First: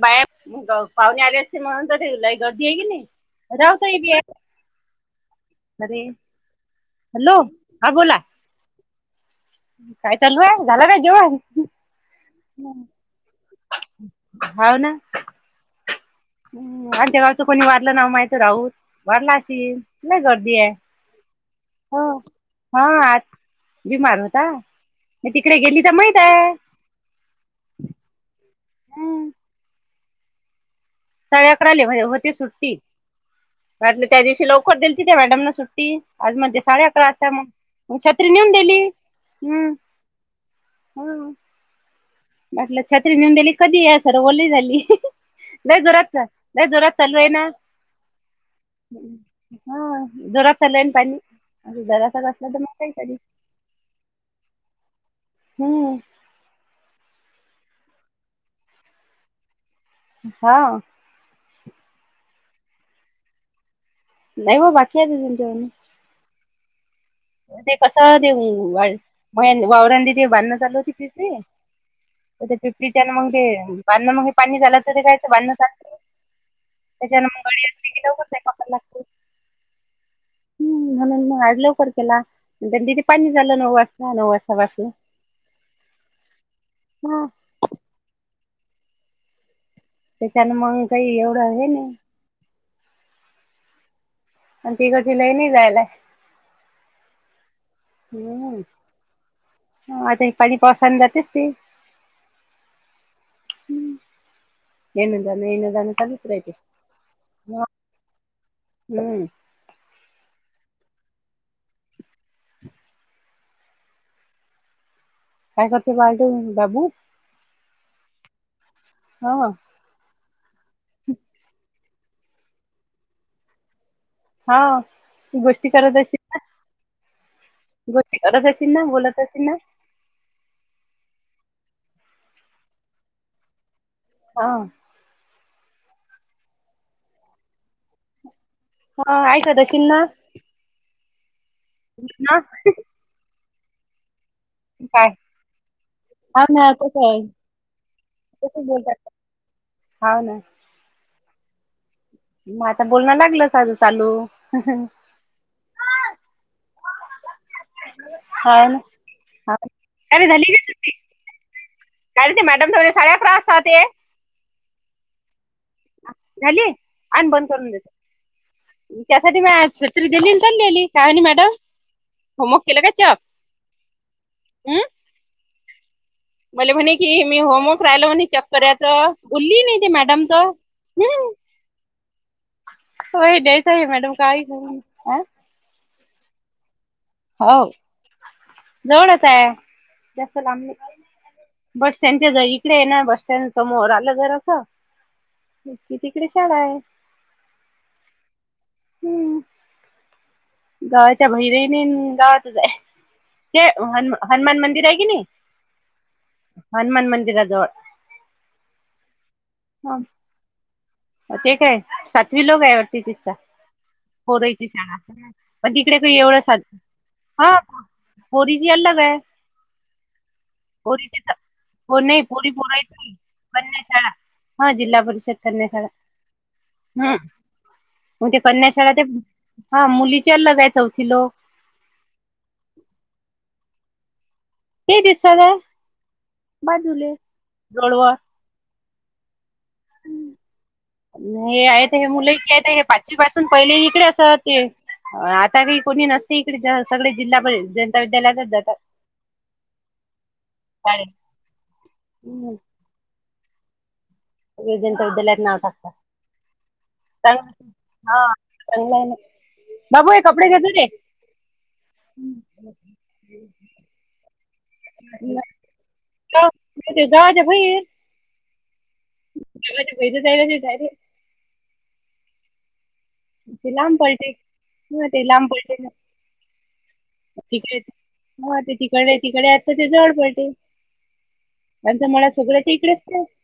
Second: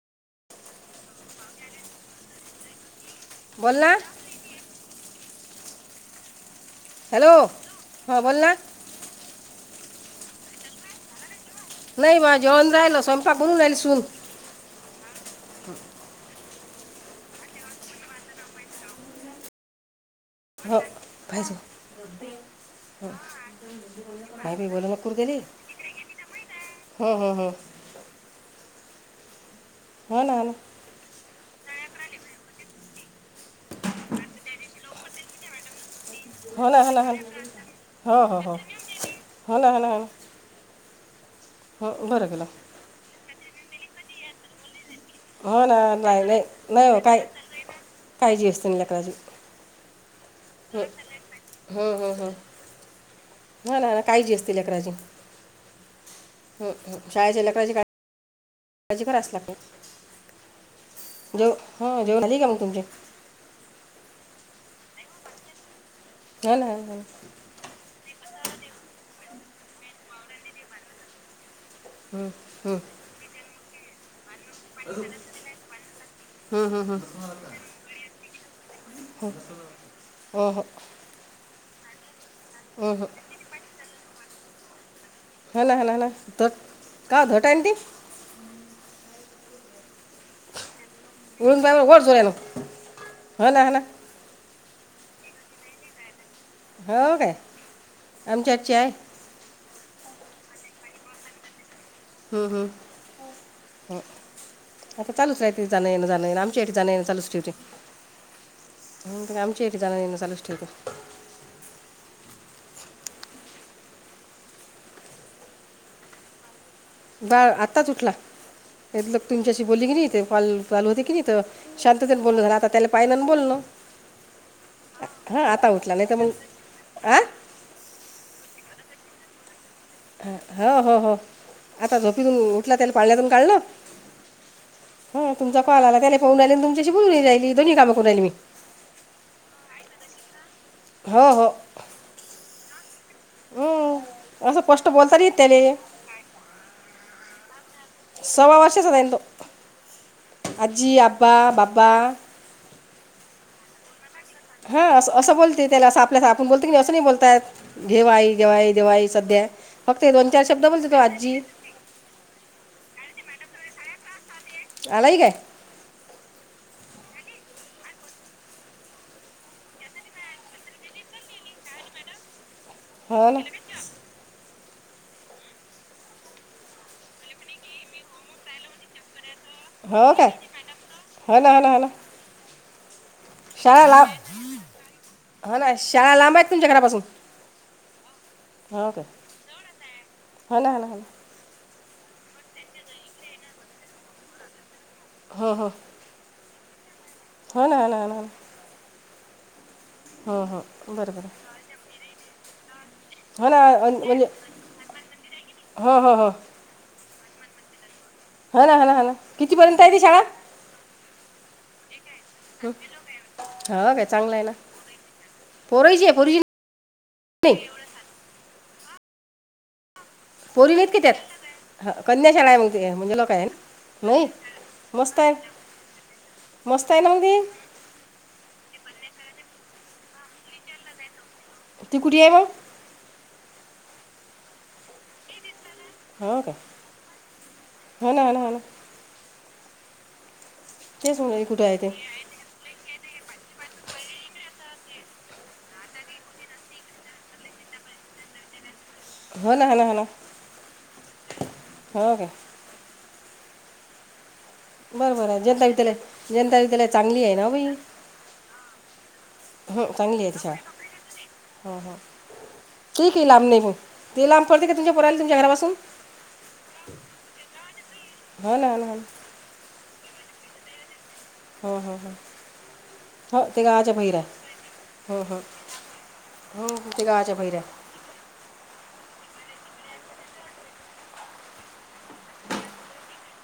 बाहेर पाहणे आले असते म्हणून तर ते लई गर्दी आहे की नाही बोल ना राहतय बी अरे हॅलो हा बोल ना काय चालू आहे झाला काय जेव्हा नाही बा जेवण रायला स्वयंपाकून राहिल सून होव ना हम् आणि त्या गावच कोणी वाढलं ना माहीत राहत वाढला असशलु नाही गर्दी आहे भाजे हो. हा आज बीमार होता बाई म तिकडे गेली तर माहित आहे हम्म हम्म हम्म [unintelligible] हम्म होा ना ना साडे अकराले होते सुट्टी वाटले त्या दिवशी लवकर दयची त्या मॅडम न सुट्टी आज मण हो ना साडे हो ना अकरा वाजता मग हो मग हो छत्री नेऊन हो दिली हो ना हम् हो ना हो ना हो बरं केला अटलं छत्रीनंदली कधी या सर वले झाली हो नाही ना जोरातचा नाही जोरात हो चालू काय आहे ना काळजी असते ना लेकराची हा दुरातला हं, न पनी अ घराचा कसल्या तर मगय तरी ह ना ना काहीजी असतील अकराची हम्म हमम शाळेचे लकडची का माजे घर असला ख हा जेव हा जेव नाही का मग तुमचे नाही ब बाकी आहेज जच्या मन ह ना ते कसं ते वावरंडी ते बांधण चालू होती तिथे हं, पिपरीच्या म्हे बांधण मे पाणी झालं तर ते कायचं बांधण चाल हं, हं, हं. ज मंगडी अस दऊ स पाका लाू होू हो हो, हम्म म्हणून मग आ लवकर केला हं, दिदी हं. पाणी झालं नऊ वाजला नऊ वाजपासून हा ना ह ना ह ना ट का ोटा एी त्याच्यान मग काही एवढं उळून हे पा नाही वर जोर आहे ना हा ना ह ना आणि तिकडची लय नाही जायला हो का हम् आता पाणी पावसान जातेच ते हम् हम् आता येणं चालूच जाणं रा त येणं जाणं ये ना चालूच जाणं ये राहते आमच्या या जाण ये ना चालूच ठेवटी हम् आमची एक जाण नेण लूच ठीक आहे काय करते बा त बाबू बाळ आत्ताच उठला लग हा तुमच्याशी बोलली की नाही तेॉल चालू होते की नाही शांततेने बोल झालं, आता त्याला पाहिलं आणि बोललो. हा तू हा गोष्टी आता उठला, करत नाही तर असशील मग ना आ गोष्टी करत असील ना, बोलत असील ना. हो हो हो, आता झोपीतून उठला, त्याला पाळण्यातून काढलं हा. हा तुमचा कॉल आला, त्याले पाहून राहिले आणि तुमच्याशी बोलूनही राहिली. दोन्ही काम करून राहिली मी. हा ऐका तशींना हो हो. ना. हम्म, असं स्पष्ट बोलतारी त्याले. काम ह्या कसं हाय? सवा वर्षच राहिलो. हाव ना आज्जी, अब्बा, बाबा. मग आता बोलण लागलं साजं चालू. हा असं असं बोलते त्याला. असं आपल्यास आपण बोलत की नाही, असं नाही बोलतायत. घेवाई हाव घेवाई ना देवाई सध्या. हाव फक्त अरे दोन चार झाली का शब्द सुट्टी बोलतो, तो आजी काय ते मॅडम त म साऱ्या [unintelligible] असतात ते. आलाय काय? आली, आण बंद करून देतो. त्यासाठी म्या आज छत्री दिली पण नेली, काय आणि मॅडम? हो मग केला का चा, हो ना हम्म? मले म्हणे की, मी होमवर्क राहिल म्हणे चाप्टर्याचं बुली नाही ते हो मॅडम काय त. हो ना हो ना हो ना होय द्यायचं आहे मॅडम काय करू? हा ना, शाळा लांब आहेत तुमच्या घरापासून. हो हो काय जवळच आहे, जास्त हो लांब ना हो ना हो नाही. ना बस स्टँडच्या इकडे आहे ना, बस स्टँड समोर आलं जरासं ह ह की तिकडे शाळा आहे. हो ना ना ना हम्म हो हो. बरं बरं गावाच्या बहिरही नाही आणि गावातच आहे. हो ना ते अन- म्हणजे हनुमा हनुमान मंदिर आहे की नाही, हो हो हो हनुमान मंदिराजवळ हा ना हा ना हा ना. कितीपर्यंत आहे ती शाळा? ते काय सातवी लोक आहे वाटतं तिचं. हो का चांग कोरईची शाळा, पण तिकडे का पोरीची एवढंच ह नाही पोरीची अलग आहे. पोरी बी हायत का त्यात? पोरीची तर ह हो नाही कन्या शाळा पोरी आहे मग पोरायच ते, नाही म्हणजे लोक आहे ना. कन्या शाळा नाही. हा जिल्हा मस्त आहे परिषद कन्या शाळा मस्त आहे नावदी. म्हणजे कन्याशाळा ते हा मुलीच्याला जाय चौथी लोक ती कुठे आहे बर? ते दिसला हो काय बाजूले जोडवा. हो ना हो ना हो ना तेच म्हणलं हे कुठे आहे ते आहेत हे मुलं इतक्या आहेत हे पाचवी पासून पहिले इकडे अस ते आता काही कोणी नसते इकडे सगळे जिल्हा प जनता विद्यालयातच जातात. हो ना हो ना हो ना. शाळेत. हो हो. हम्म विजंता बरं विद्यालयात बरं नाव जनता टाकलं, विद्यालय जनता विद्यालय चांगली आहे ना बाई हो चांगल आहे ना. हो बाबु हे चांगली आहे ती कपडे शाळा घे तुझे. हो हो ठीक आहे लांब नाही पण ते लांब पडते का तुमच्या पुराला तुमच्या घरापासुन? [inaudible] होन हो हो. [inaudible] हो हो हो हो ते गावाच्या लांब बाहीर आहे. पडते हा हॊ ते हॊ. लांब पडते ना हो ते गावाच्या बाहीर आहे. हो ते तिकडे तिकडे अस ते जवळ पडते. [unintelligible]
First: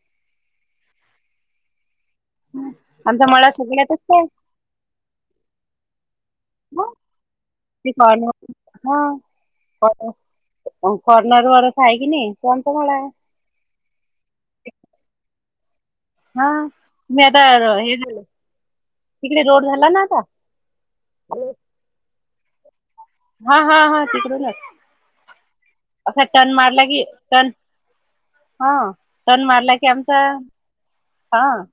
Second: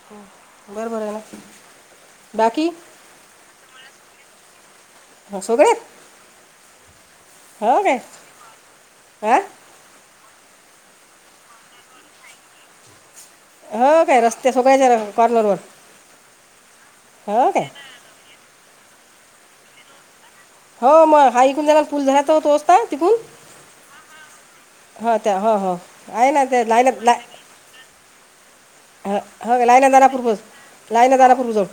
बरं बरं आहे ना बाकीं? आमचा मळा सगळ्यातच काय? हो सगळे आहेत? [unintelligible] हो काय काॅर्नर हां वरच आहे कीं नाई तो आमचा मळा. हो काय रस्त्याच्या [unintelligible] कॉर्नर वर. हा मी आता हे झालं तिकडे रोड झाला ना आता हो मग हा ऐकू न झाला पुल झाला होतो तोच तिकुन. हा हा हा तिकडेच आहे. हो ते हो हो आहे ना ते लाईन.. की लई टर्न हा ह टर्न हो मारला की आमचा लाईनदारापूर्वच लायनदारापूर्वी..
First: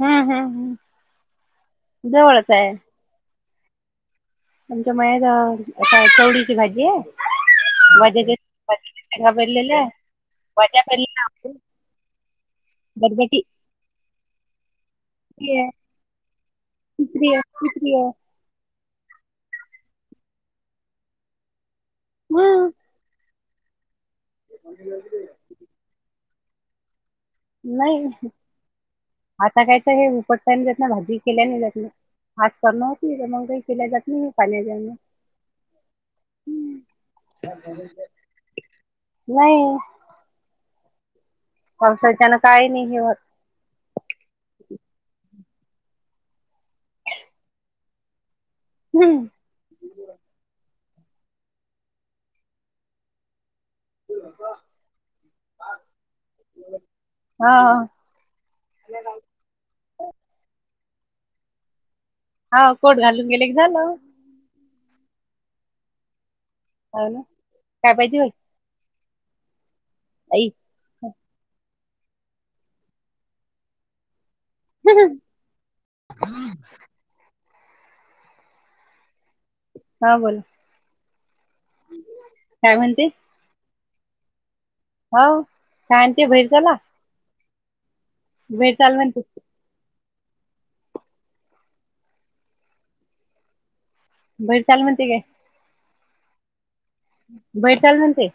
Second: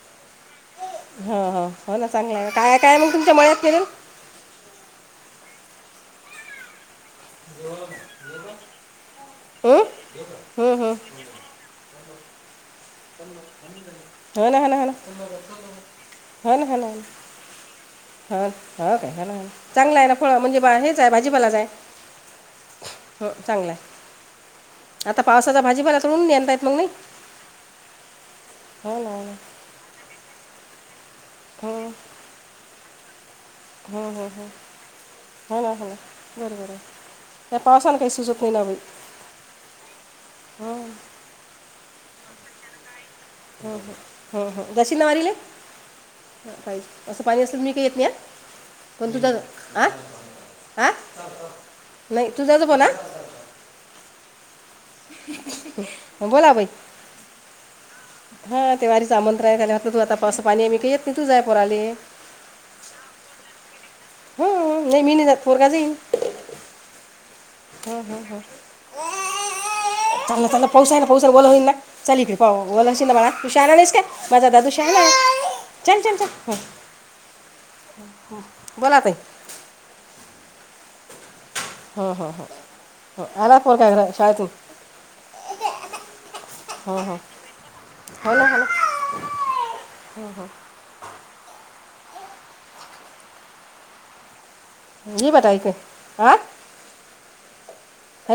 हम हम हम. हो हो हो ना चांगला आहे काय काय मग तुमच्या मळ्यात पेरेल? आमच्या मळ्यात आता चवळीची भाजी आहे. हं? हं, हं. [unintelligible] [unintelligible] बरबटी आहे होन, होन. [unintelligible] तिसरी आहे तिसरी आहे ह ह कायला चांगला आहे ना फळ म्हणजे हेच आहे भाजीपालाचं हाय. मंग. हो चांगलाय आता पावसाचा भाजीपाला तोडून घ्याल ना तशी तुम्ही? नाही. हो. आता कायचं हे उपटने जात ना भाजी केल्याने जात हो ना आज करनार होती मंग ती केल्या जात नाही. [unintelligible] हॊ. हॊ. बरोबर हाय ह्या पावसानं काय सुचत नाय ना ग बाई. नाही हम् पावसाच्यान काही नाही हे होत. हम् ह हम्म हम् दशिन माारीले पाहिजे असं पाणी [unintelligible] पण हम्म. तुझं आ आ, नाहीं तुझं नको ना. रिकामा ऑडिओ बोला बाई. हा. हा ते वारीच आमंत्रण आहे ते तु आता पावसा पाणी आहे मी काही येत नाही तु जाय पोराले हा कोठ घालुन गेले झालं. हम्म नाही मी नाही जात पोरगा जाई. हॅलो. ह ह ह ला आई त्यांला पाऊय ना पाऊस [unintelligible] [unintelligible] माझा दादू शहाणा हाय चल चल चल. बोला ताई. हा बोला. हम्म हम् काय म्हणते हम् आला पोर का शाळ त हो काछ आणते भैर झाला हो हो हो ना हला म्हणते हो हो बाहेर चाल म्ह ज बताय का आं बाहेर चाल म्हणते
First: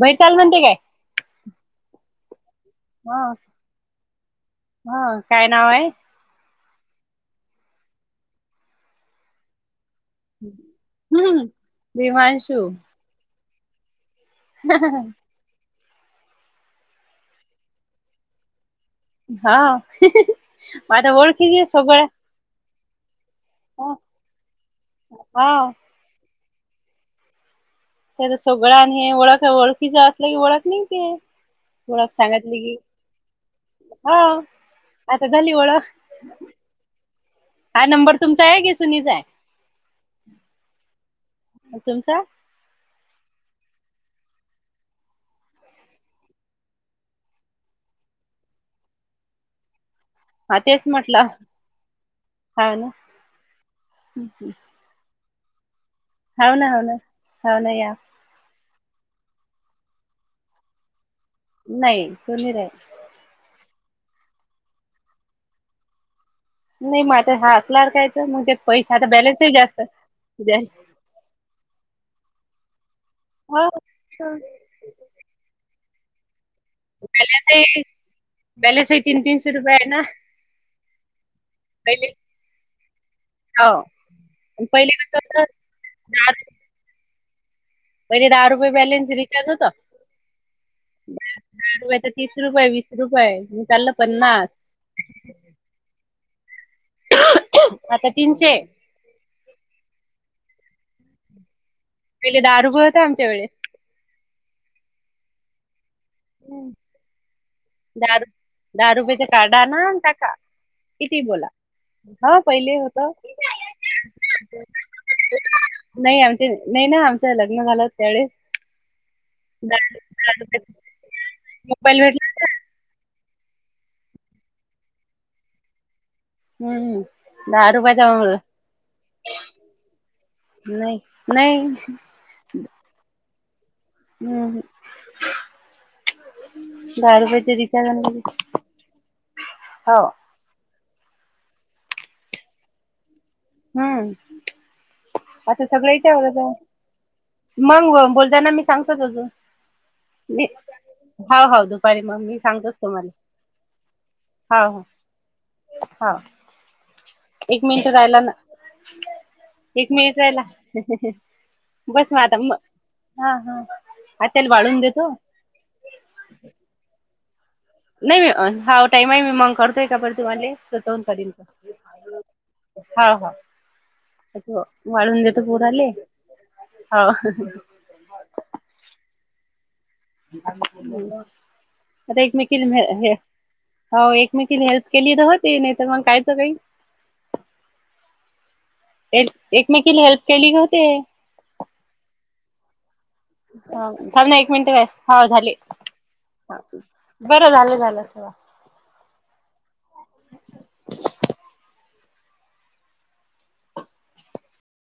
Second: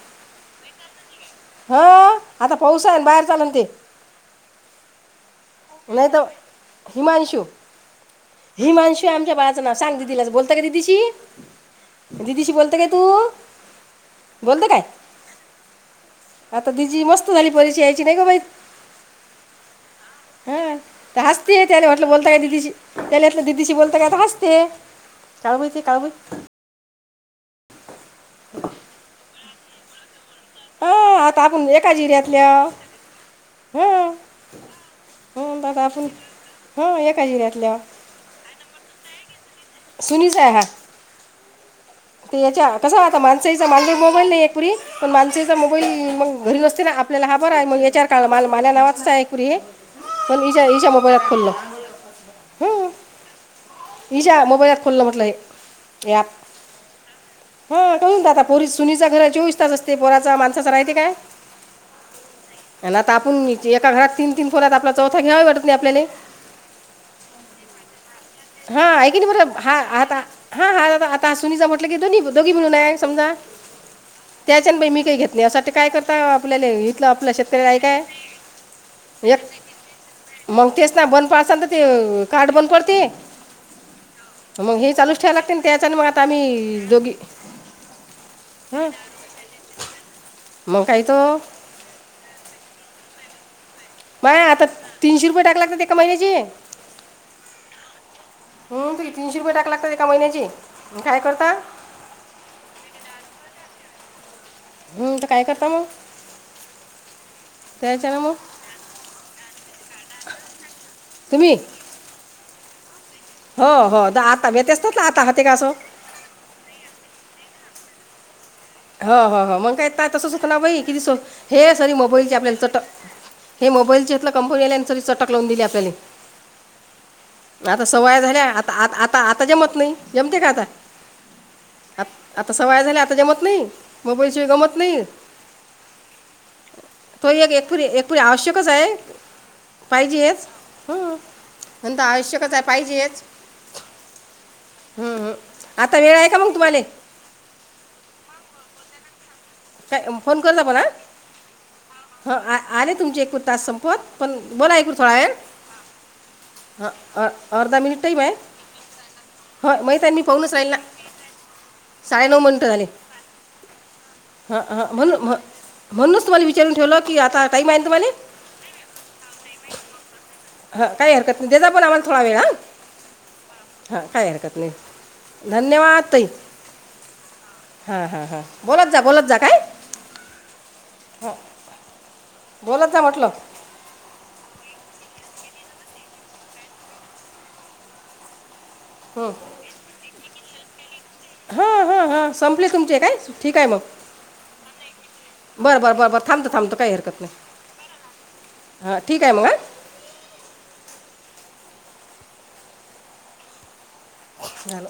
बैर चाल म्हणते काय ह आता पाऊस आहे ना बाहेर हा चालून ते हा काय नाव आहे नाही तर हिमांशू हिमांशू आमच्या बाळाचं ना सांग दिदीला बोलता का दिदीशी हम्म दिदीशी भीमांशू बोलता का तू बोलतं काय हा आता दिजी मस्त झाली परीक्षा यायची नाही ग बाई हा हा माझ्या तर हस्तीय ओळखीचे त्याने सगळं म्हटलं बोलताय दिदीची त्यालाेतलं दिदीशी हा बोलता कायता हसते काळ हा. ते का त्या तर सगळं आणि हे ओळख ओळखीच असलं की ओळख नाही हां आता आपण क एका ओळख जिऱ्यातल्या सांगितली की हां हा आता झाली हां आता ओळख आपण हां एका जिऱ्यातल्या हा नंबर तुमचा आहे की सूनेचा जा आहे सुनीच आहे ह तुमचा याच्या कसं आता माणसाईचा मान मोबाईल नाही एकपूरी पण माणसेचा मोबाईल मग घरी असते ना आपल्याला हा बर आहे मग याच्या काळ मा माझ्या नावाचाच आहे कुरी हे पण इजा इजा मोबाईलात खोलल ह ना ह जा मोबाईलात खोललं म्हटलं प हाव ना हाव ना हाव ना या हा करून द पोरी सुनीचा घर चोवीस तास असते पोराचा माणसाचा राहिती काय नाही समी रा आहे आणि आता आपण एका घात तीन तीन फोरत आपला चौथा घ्यावावे वाटत नाही आपल्याला नाही माझ हसला कायच मगज हा आहेऐ की नाही बर हा आता हा हा आता सुनीचा म्हटलं की दोन्ही दोघी म्हणून आहे समजा हो त्याच्यान बाई मी काही घेत नाही अससाठी काय करता आपल्याला तथ आपलं बॅलन्स शेतकरी य काय व ना मग तेच ना बंद पडसा तर ते पहिले कार्ड बंद पडते हो मग हे पहिले कसं चालूच ठेयला होतं लागते ना त्याच्यान मग आता दहा आम्ही दोघी पहिले दहा रुपये हं. बॅलेन्स रिचार्ज होता मग काही तो तर तीस रुपये वीस रुपये म चाल माय आता तीनशे रुपये टाक लागतात एका महिन्याची आता तीनशे तुरी तीनशे रुपये टाक लागात एका महिन्याची काय करता पहिले दारूभळ होतं आमच्या वेस हम्म तर काय करता मग हम् दहा त्याच्यानं रु मग दहा रुपयेच काढा ना टाका किती बोला तुम्ही हा पहिले होत हो हो द आता भेत असतात आता हते का असं नाही आमचे नाही ना आमचं लग्न झालं त्यावे हो हो हो मग काय तसं सुक ना बाई किती स हे सरी भेटला मोबाईल का? आपल्याला चटक हे मोबाईल लं कंपनीरी चटक लावून दिली आपल्याला हम्म दहा आता रुपयाचा सवय मोबाईल झाल्या आता आता आता आता जमत नाही जमते का आता नाही नाही. आत- आता सवय झाल्या आता जमत नाही मुंबईशिय हम्म गमत नाही. दहा तो एक रुपयाचे एकपुरी रिचार्ज एकपुरी आणि आवश्यकच आहे, हो पाहिजे हेच हम् नणता आवश्यकच आहे पाहिजेच. हम्म! आता सगळं इच्या वेळ आहे होत का? मग तुम्हाला मग बोलताना मी सांगतो अजून. फो मी [unintelligible] हाव हाव दुपारी मग ह मी आ सांगतोच आले तुम्हाला तुमचे एकूण तास संपवत पण बोला एकऐकू थोडा आहे. हा! ह अर्धा मिनिटही टाईम आहे. हो एक माहित मिनिट मी राहिला पाहनच राहिल ना, बस मग साडे आता नऊ मग मिनटं झाले. हा हा आ त्याल हां वाळून हां देतो. म्हणून म्ह- म्हणूनच तुम्हाला विचारून ठेवलं की आता, टाईम आहे ना तुम्हाला नाही मी हा टाईम आहे मी मग करतोय का बर तुम्हाला. हां काही हरकत नाही देजा पण आम्हाला थोडा वेळ हां हां काही हरकत [unintelligible] नाही वाळून देतो पूर आले. धन्यवाद हा हा हा बोलत जा बोलत जा काय. आता एकमेकील बोलत जा हे, म्हटलं हो एकमेकीने हेल्प केली तर हो ते नाही तर मग कायच काही. हं. एकमेकीला हेल्प केली का होते. हा हा हा संपले तुमचे कायच ठीक आहे मग, थांब ना एक मिनिट काय हो झाले बरं बर बर बर थांबत थांबत काही हरकत नाही. बरं झालं झालं हां ठीक आहे मग, ल [unintelligible]